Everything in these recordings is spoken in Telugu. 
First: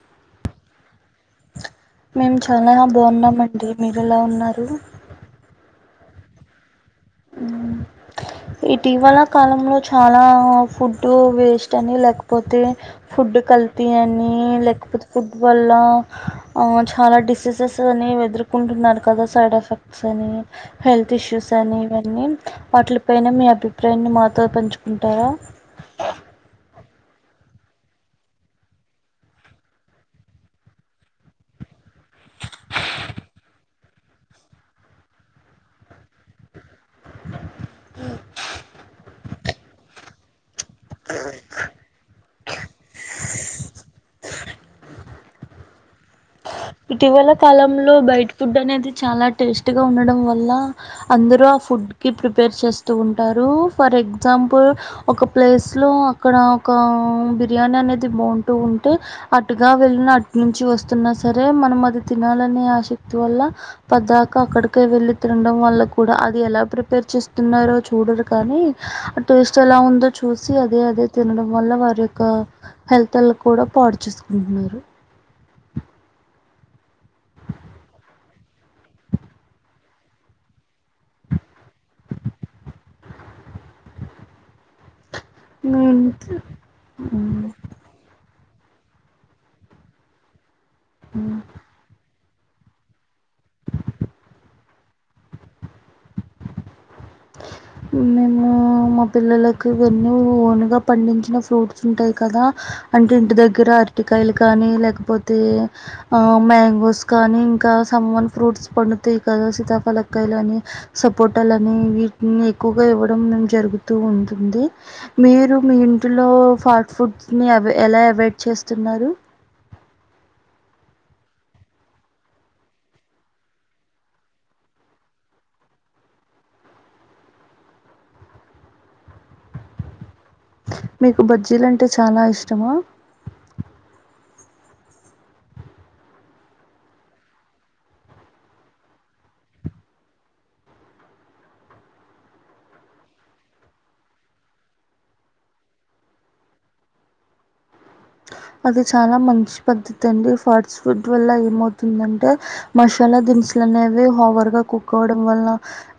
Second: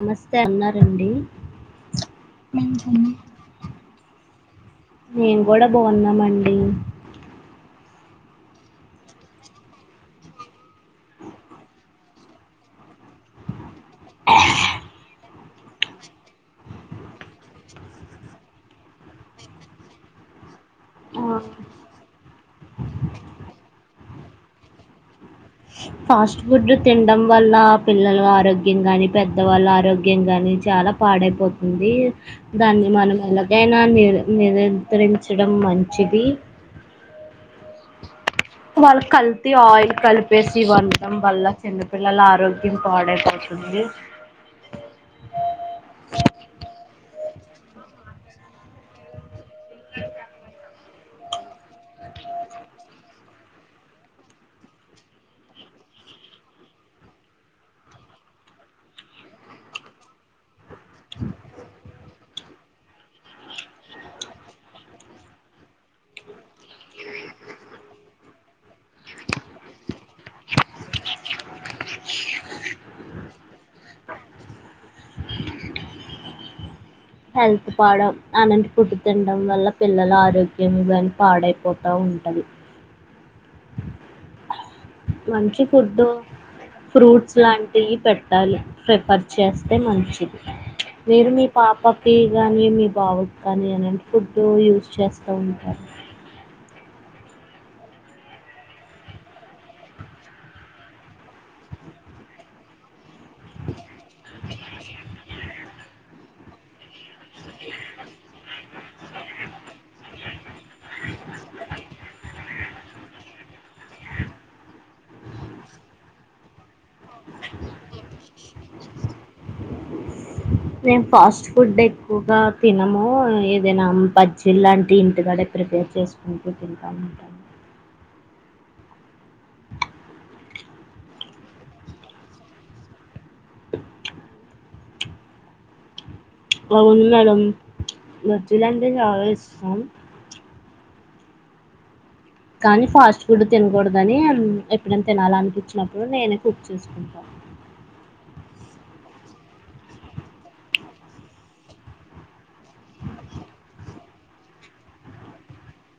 నమస్తే అన్నారండి మేము చాలా మంచిది బాగున్నామండి మీరెలా ఉన్నారు మేము కూడా బాగున్నామండి ఇటీవల కాలంలో చాలా ఫుడ్ వేస్ట్ అని లేకపోతే ఫుడ్ కల్తీ అని లేకపోతే ఫుడ్ వల్ల చాలా డిసీజెస్ అని ఎదుర్కొంటున్నారు కదా సైడ్ ఎఫెక్ట్స్ అని హెల్త్ ఇష్యూస్ అని ఇవన్నీ వాటిలు పైన మీ అభిప్రాయాన్ని మాతో పంచుకుంటారా ఫాస్ట్ ఫుడ్ తినడం వల్ల పిల్లల ఆరోగ్యం కానీ పెద్దవాళ్ళ ఆరోగ్యం కానీ చాలా పాడైపోతుంది దాన్ని మనం ఎలాగైనా ని నిరంత్రించడం మంచిది వాళ్ళ కల్తీ ఆయిల్ కలిపేస్త జీవంతం వల్ల చిన్నపిల్లలు ఆ ఆరోగ్యం పాడైపోతుంది ఇటీవల కాలంలో బైటి ఫుడ్ అనేది చాలా టేస్టీగా ఉండడం వల్ల అందరు ఆ ఫుడ్ కి ప్రిపేర్ చేస్తూ ఉంటారు ఫర్ ఎగ్జాంపుల్ ఒక ప్లేస్ లో అక్కడ ఒక బిర్యానీ అనేది బాగుంటూ ఉంటే అటుగా వెళ్ళిన అటు నుంచి వస్తున్న సరే మనం అది తినాలనే ఆసక్తి వల్ల పెద్దకా అక్కడికే వెళ్ళి తినడం వల్ల కూడా అది ఎలా ప్రిపేర్ చేస్తున్నారో చూడరు కానీ ఆ టేస్ట్ ఎలా ఉందో చూసి అదే అదే తినడం వల్ల వారి యొక్క హెల్త్ల కూడా పాడు చేసుకుంటున్నారు హెల్త్ పాడం అలాంటి పుడ్ట్టు తినడం వల్ల పిల్లల ఆరోగ్యం కానీ పాడైపోతా ఉంటది మంచి మీ ఫుడ్ ఇంట్లో ఫ్రూట్స్ మ్మ్. లాంటివి పెట్ట ప్రిఫర్ చేస్తే మంచిది మీరు మీ పాప కి కానీ మీ బాబుకి కానీ ఎలాంటి ఫుడ్డు యూస్ చేస్తూ ఉంటారు మేము మా పిల్లలకువన్నీ ఓన్గా పండించిన ఫ్రూట్స్ ఉంటాయ్ కదా, అంటే ఇంటి దగ్గర అరటికాయలు కానీ లేకపోతే ఆ మ్యాంగోస్ కానీ, ఇంకా సమ్మర్ ఫ్రూట్స్ పండుతాయి కదా సీతాఫలకాయలు అని సపోటలు అని ఇ ఉమ్ ఎక్కువగా ఇవ్వడం నేన్ జరుగుతూ ఉంటుంది. మీరు మీ ఇంటిలో ఫాస్ట్ ఫుడ్స్ని అవ్ ఎలా అవాయిడ్ చేస్తున్నారు? మేము ఫాస్ట్ ఫుడ్ ఎక్కువగా తినము, ఏదైనా బజ్జిలాంటి ఇంటికాడ ప్రిపేర్ చేసుకుంటూ తింటామంటా మీకు బజ్జీలు అంటే చాలా ఇష్టమా? అవున్ మేడం బజ్జీలు అంటే చాలా ఇష్టం. కానీ ఫాస్ట్ ఫుడ్ తినకూడదని ఎప్పుడైనా తినాలనిపించినప్పుడు నేనే కుక్ చేసుకుంటా. అది చాలా మంచి పద్ధతి అండి ఫాస్ట్ ఫుడ్ వల్ల ఏం ఆవుతుందిదంటే, మసాలా దినుసులు అనేవి హవర్గా కుక్ అవ్వడం వల్ల,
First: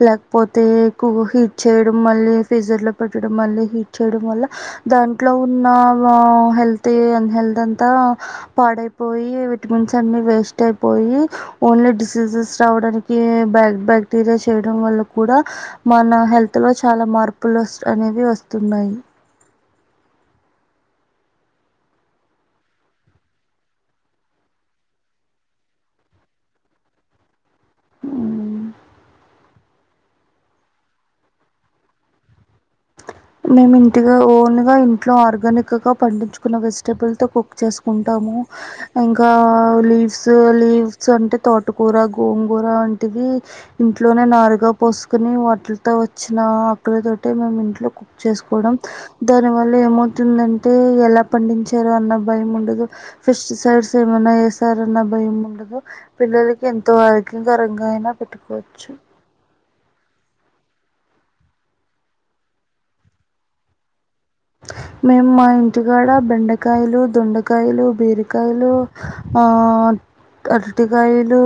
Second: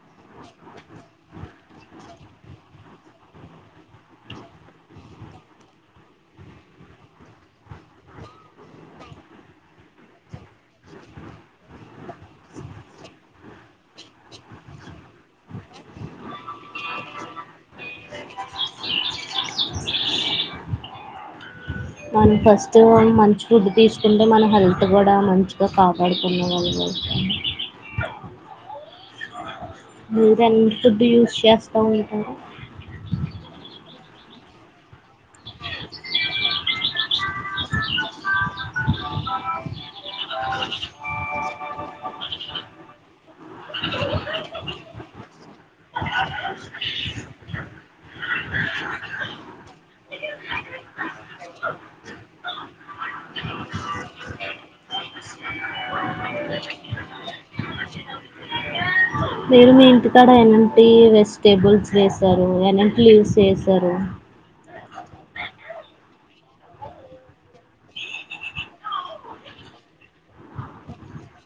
లేకపోతే కు హీట్ చేయడం మళ్ళీ ఫ్రీజర్ లో పెట్టడం మళ్ళీ హీట్ చేయడం వల్ల దాంట్లో ఉన్న వ హెల్త్ తీన్ హెల్త్ అంతా పాడైపోయి విటమిన్స్ అన్ని వేస్ట్ అయిపోయి, ఓన్లీ డిసీజెస్ రావడానికి బ్యా బ్యాక్టీరియా చేయడం వల్ల కూడా, మన హెల్త్లో చాలా మార్పులు అస్ అనేవి వస్తున్నాయి మనం ఫస్ట్ మంచి ఫుడ్ తీసుకుంటే మన హెల్త్ కూడా మంచిగా కాపాడుకున్న వాళ్ళం అవుతాం. ఉమ్ మీర్ అంత్ డీల్స్ చేస్తా ఉంటారా? మేము ఇంటిగా ఓన్గా ఇంట్లో ఆర్గానిక్గా పండించుకున్న వెజిటబుల్తో కుక్ చేసుకుంటాము, ఇంకా లీవ్స్ లీవ్స్ అంటే తోటకూర గోంగూర వంటివి ఇంట్లోనే నారుగా పోసుకుని వాటిలతో వచ్చిన ఆకులతో మేం ఇంట్లోక్ కుక్ చేసుకోవడం దాని వల్ల ఏమవుతుందంటే ఎలా పండించారు అన్న భయం ఉండదు, ఫెస్టిసైడ్స్ ఏమైనా ఏసారన్న అన్న భయం ఉండదు. పిల్లలకి ఎంతో ఆరోగ్యకరంగా అయినా పెట్టుకోవచ్చు మీరు మీ ఇంటికాడ ఎలాంటి వెజిటేబుల్స్ వేసారు ఎలాటి లీవ్స్ వేసారు? మేం మా ఇంటికాడ బెండకాయలు, దొండకాయలు, బీరకాయలు, ఆ అరటికాయలు,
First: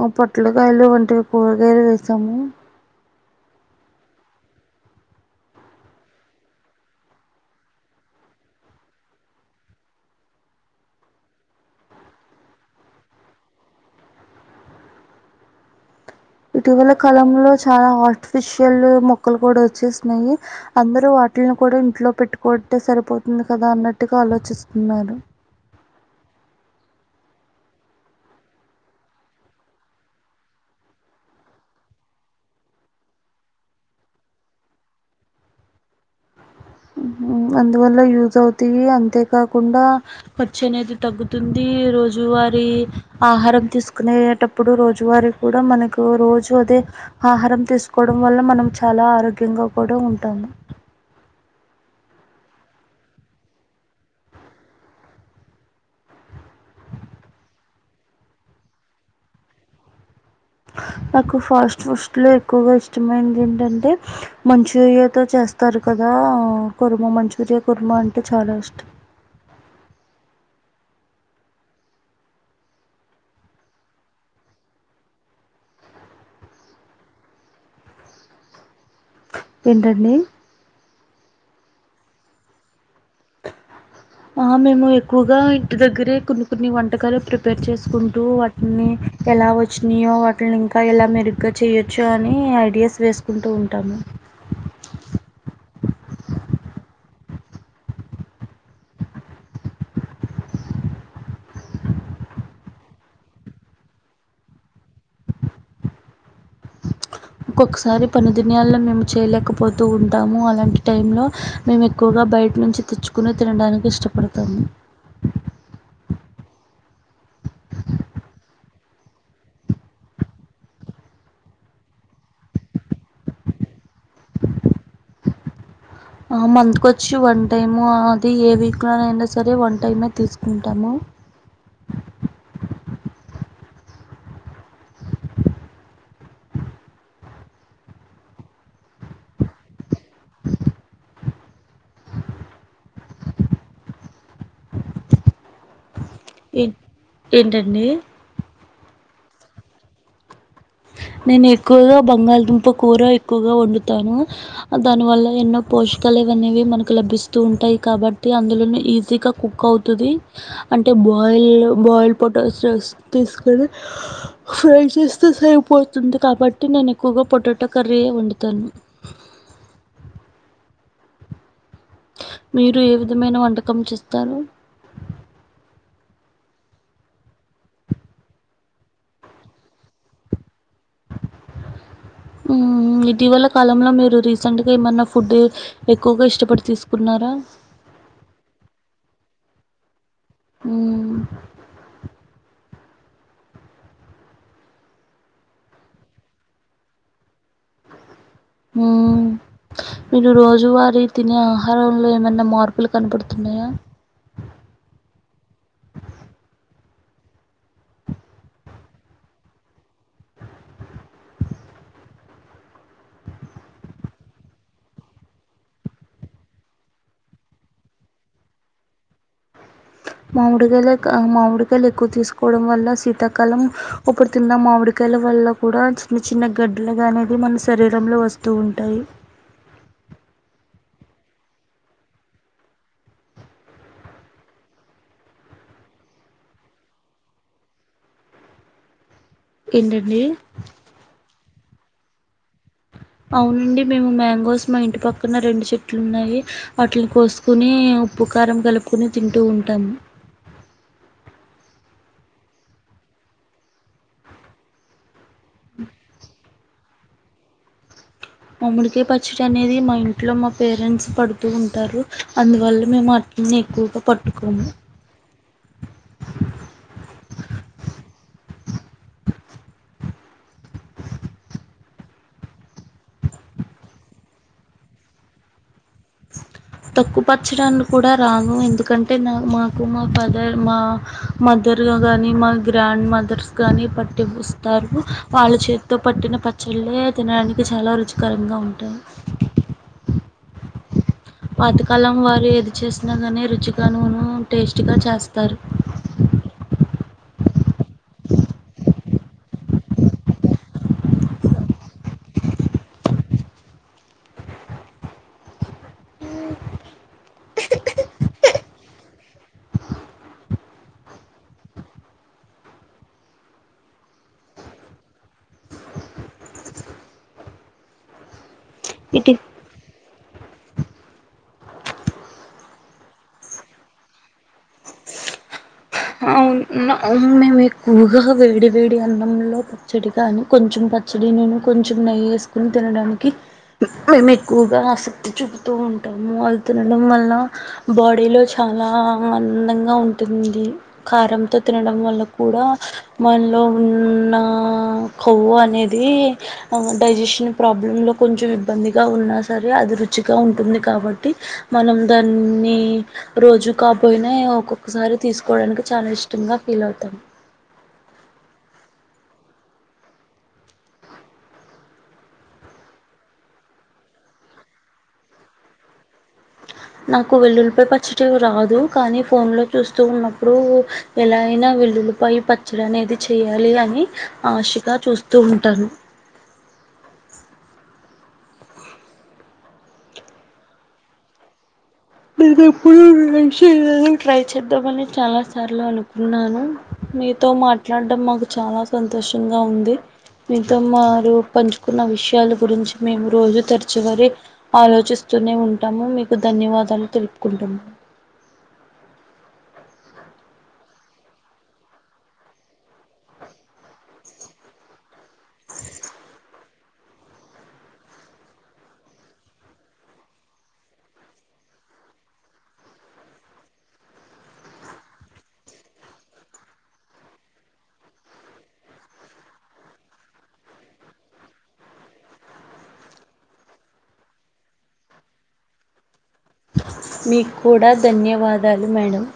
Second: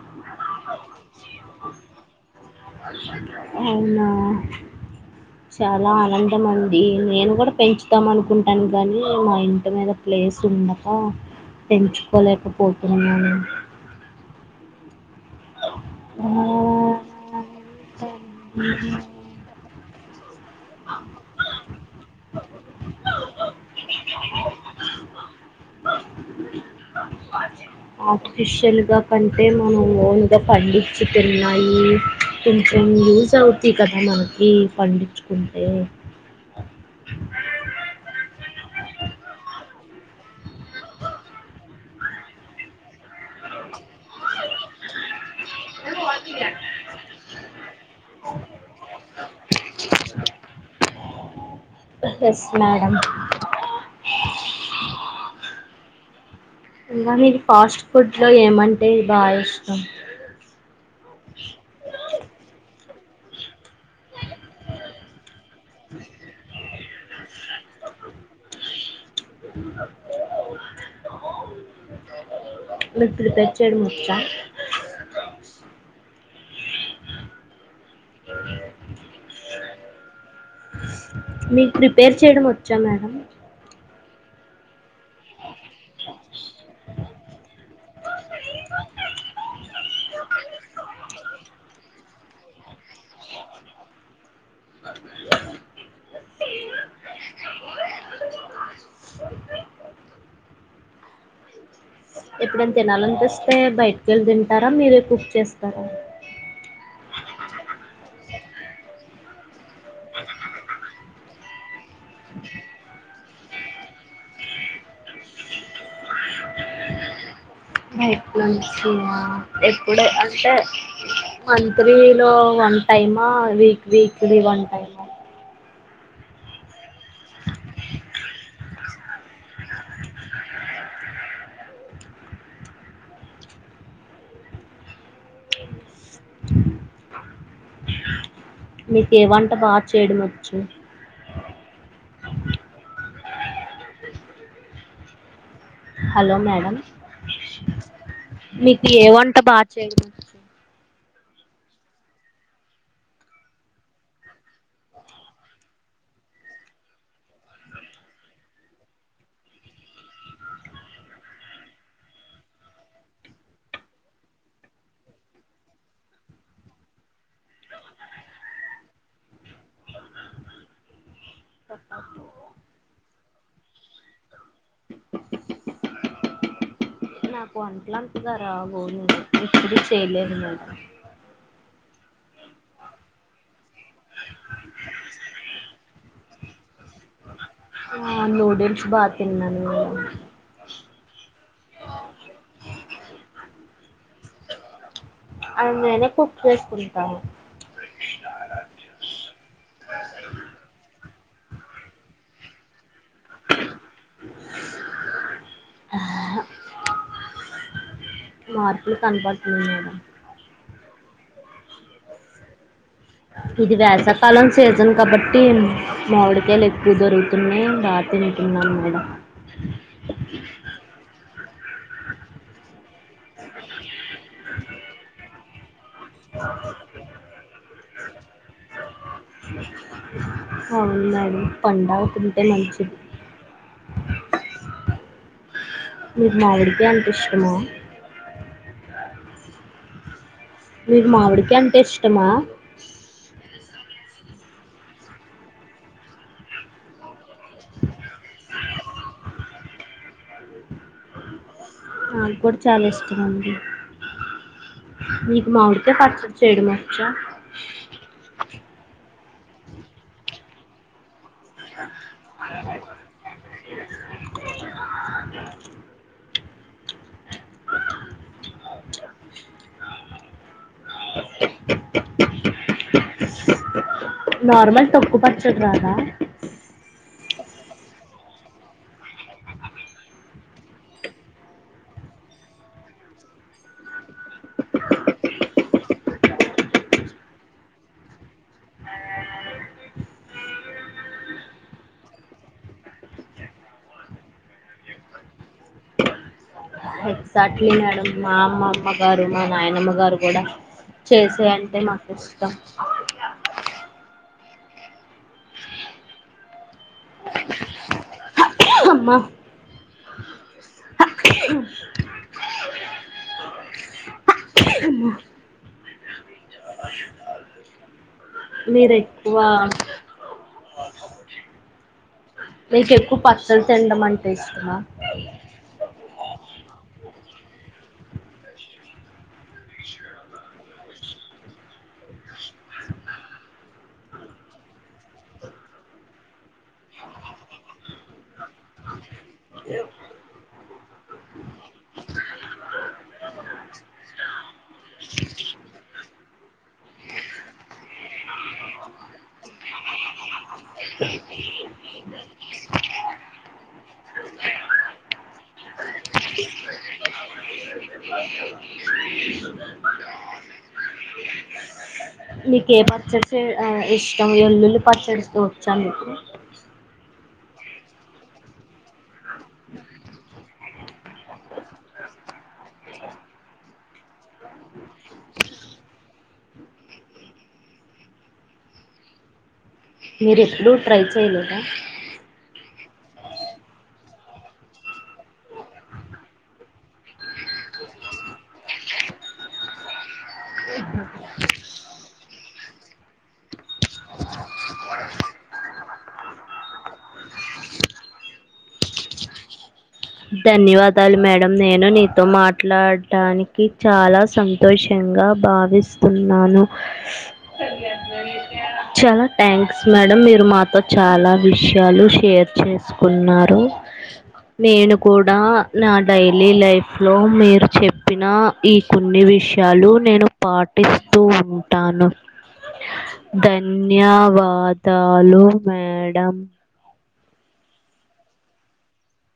ఆ పొట్లకాయలు వంటివి కూరగాయలు వేసాము అవునా చాలా ఆనందం అండి నేను కూడా పెంచుతాం అనుకుంటాను గానీ, మా ఇంటి మీద ప్లేస్ ఉండక పెంచుకోలేకపోతున్నాను. ఇటీవల కాలంలో చాలా ఆర్టిఫిషియల్ మొక్కలు కూడా ఓచేసినాయి, అందరు వాటిని కూడా ఇంట్లో పెట్టుకోవటే సరిపోతుంది కదా అన్నట్టుగా ఆలోచిస్తున్నారు. ఆర్టిఫిషియల్గా కంటే మనం ఓన్గా పండించి తిన్నాయి, కొంచెం యూజ్ అవ్ది కదా మనకి పండించుకుంటే ఉహ్ ఉమ్ అందువల్ల యూజ్ అవుతాయి, అంతేకాకుండా ఖర్చు అనేది తగ్గుతుంది రోజువారి ఆహారం తీసుకునేటప్పుడు రోజువారి కూడా మనకు రోజు అదే ఆహారం తీసుకోవడం వల్ల మనం చాలా ఆరోగ్యంగా కూడా ఉంటాము. ఎస్ మేడం ఇంకా మీర్ ఫాస్ట్ ఫుడ్ లో ఏమంటే బాగా ఇష్టం? నాకు ఫాస్ట్ ఫుడ్స్లో ఎక్కువగా ఇష్టమైనంది ఏంటంటే, మంచూరియాతో చేస్తారు కదా కొర్మ మంచూరియా కొర్మా అంటే చాలా ఇష్టం మిక్ ప్రిపేర్ చేయడం వచ్చా? ఏంటండీ? మిక్ ప్రిపేర్ చేయడం వచ్చా మేడం? ఆ మేము ఎక్కువగా ఇంటి దగ్గరే కొన్ని కొన్ని వంటకాలు ప్రిపేర్ చేసుకుంటూ, వాటిని ఎలా వచ్చినాయో వాటిని ఇంకా ఎలా మెరుగ్గా చేయొచ్చో అని ఐడియాస్ వేసుకుంటూ ఉంటాము. ఎప్పుడైనా తినల్ అనిపిస్తే బయటకి వెళ్ళి తింటారా మీరే కుక్ చేస్తారా? ఒకఒకసారి పనిదినయాల్లో మేము చేయలేకపోతూ ఉంటాము, అలాంటి టైంలో మేం ఎక్కువగా బైట్ నుంచి తెచ్చుకుని తినడానికి ఇష్టపడతాము. [unintelligible] ఇప్పుడే అంటే మంత్లీలో one time week weekly one టైమా ఆ మంత్క్ వచ్చి వన్ టైము అది ఏ వీక్లోన అయినా సరే వన్ టైమే తీసుకుంటాము. మిక్ ఏ వంట బాగా చేయడం వచ్చు? హలో మేడం ఏ- ఏంటండి అబ్బా చై నేను ఎక్కువగా బంగాళదుంప కూర ఎక్కువగా వండుతాను, దానివల్ల ఎన్నో పోషకాలువనేవి మనకు లభిస్తూ ఉంటాయి కాబట్టి, అందులోనే ఈజీగా కుక్ అవుతుంది, అంటే బాయిల్ బాయిల్డ్ పొటాటోస్ తీసుకొని ఫ్రై చేస్తే సరిపో తూత్ కాబట్టి నేను ఎక్కువగా పొటాటో కర్రీ ఏ వండుతాను. మీరు ఏ విధమైన వంటకం చేస్తారు? వంటట్లు అంటున్నారా గోను ఎప్పుడూ చేయలేదు మేడం. ఉమ్ ఇటీవల కాలంలో మీరు రీసెంట్గా ఏమన్నా ఫుడ్ ఎక్కువగా ఇష్టపడి తీసుకున్నారా? ఆ నూడిల్స్ బాగా తిన్నాను నేన్ ఉమ్ అవ్ నేనే కుక్ చేసుకుంటా. మ్మ్. మీరు రోజువారీ తినే ఆహారంలో ఏమైనా మార్పులు కనపడుతున్నాయా? ఆ మార్పులు కనపడుతున్నాద? ఇది వేసాకాలం సీజన్ కాబట్టి మామిడికాయలు ఎక్కువ దొరుకుతున్నాయి బాగా తింటున్నాం మేడం. మామిడుగాల మా మాడ్ మామిడికాయలు ఎక్కువ తీసుకోవడం వల్ల సీత కాలం ఉప్పుడు తిందాం మావిడిక గల వల్ల కూడా చిన్న చిన్న గడ్లుగా అనేది మన శరీరంలో వస్తూ ఉంటాయి అవును మేడం పండు గా తింటే మంచిది మీరు మావిడికే అంటే ఇష్టమా ఏంటండి మీరు మామిడికే అంటే ఇష్టమా అవునండి మేము మ్యాంగోస్ మా ఇంటి పక్కన రెండు చెట్లు ఉన్నాయి వటిని కోసు కొని ఉప్పుకారం కలిపు కుని తింటూ ఉంటాము నాది కూడా చాలా ఇష్టం అండి నీకు మామిడికాయ పచ్చడ చేయడం వచ్చ మామాడికాయ పచ్చ పచ్చడి అనేది మా ఇంట్లో మా పేరెంట్స్ పడు ఉంటారు అందువల్ల మేము అటిని ఎక్కువగా పట్టుకోము [inaudible] నార్మల్ తోక్కు పచ్చడ రాదా తోక్కు పచ్చడాని కూడా రాను ఎందుకంటే నా మాకు మా ఫాదర్ మా మదర్గా కానీ మా గ్రాండ్ మదర్స్ కానీ పట్టిస్తారు వాళ్ళ చేతితో పట్టిన పచ్చళ్ళే తినడానికి చాలా రుచికరంగా ఉంటాయి పాతకాలం వాళ్ళు ఏది చేసినా కానీ రుచిగాను టేస్టీగా చేస్తారు ఎగ్జాక్ట్లీ మేడం మా అమ్మమ్మ గారు మా నాయనమ్మ గారు కూడా చేసే అంటే మాకు ఇష్టం అమ్మ అమ్మ [inaudible] మీర ఇటు ఎక్కువ నీకు ఎక్కువ పచ్చడి తినడం అంటే ఇష్టమా మేము ఎక్కువగా వేడి వేడి అన్నంలో ఒక పచ్చడి గానీ కొంచెం పచ్చడి నేను కొంచెం నెయ్యి వేసుకొని తినడానికి మేము ఎక్కువగా ఆసక్తి చూపుతూ ఉంటాము అది తినడం వల్ల బాడీలో చాలా అందాంగా ఉంటుంది కారంతో తినడం వల్ కూడా మనలో ఉన్న కొవ్వు అనేది డైజెషన్ ప్రాబ్లమ్ లో కొంచెం ఇబ్బందిగా ఉన్నా సరే అది రుచి గా ఉంటుంది కాబట్టి మనం దాన్ని రోజు కాపోయినా ఒక్కొక్కసారి తీసుకోవడానికి చాలా ఇష్టంగా ఫీల్ అవుతాం నీకే పచ్చడి చే ఆ ఇష్టం ఎల్లులు పచ్చడిస్తూ వచ్చా నీకు నాకు వెల్లులిపై పచ్చడి రాదు కానీ ఫోన్ లో చూస్తూ ఉన్నప్పుడు ఎలా అయినా వెల్లులపై పచ్చడి అనేది చెయాలి అని ఆశగా చూస్తూ ఉంటాను మీరు ఎప్పుడు ట్రై చేయలేదా ఎప్పుడు ట్రై చేయలేదు ట్రై చేద్దామని చాలా సార్లు అనుకున్నాను మీతో మాట్లాడడం మాకు చాలా సంతోషంగా ఉంది మీతో మారు పంచుకున్న విషయాల గురించి మేము రోజు తరచూవరి ఆలోచిస్తూనే ఉంటాము మీకు ధన్యవాదాలు తను తులుపుకుంటము ధన్యవాదాలు మేడం, నేను నీతో మాట్లాడానికి చాలా సంతోషంగా భావిస్తున్నాను. చాలా థ్యాంక్స్ మేడం, మీరు మాతో చాలా విషయాలు షేర్ చేసుకున్నారు. నేను కూడా నా డైలీ లైఫ్ లో మీరు చెప్పిన ఈ కొన్ని విషయాలు నేను పాటిస్తూ ఉంటాను, ఆహ్ ధన్యవాదాలు మేడం. మీకు కూడా ధన్యవాదాలు మేడం.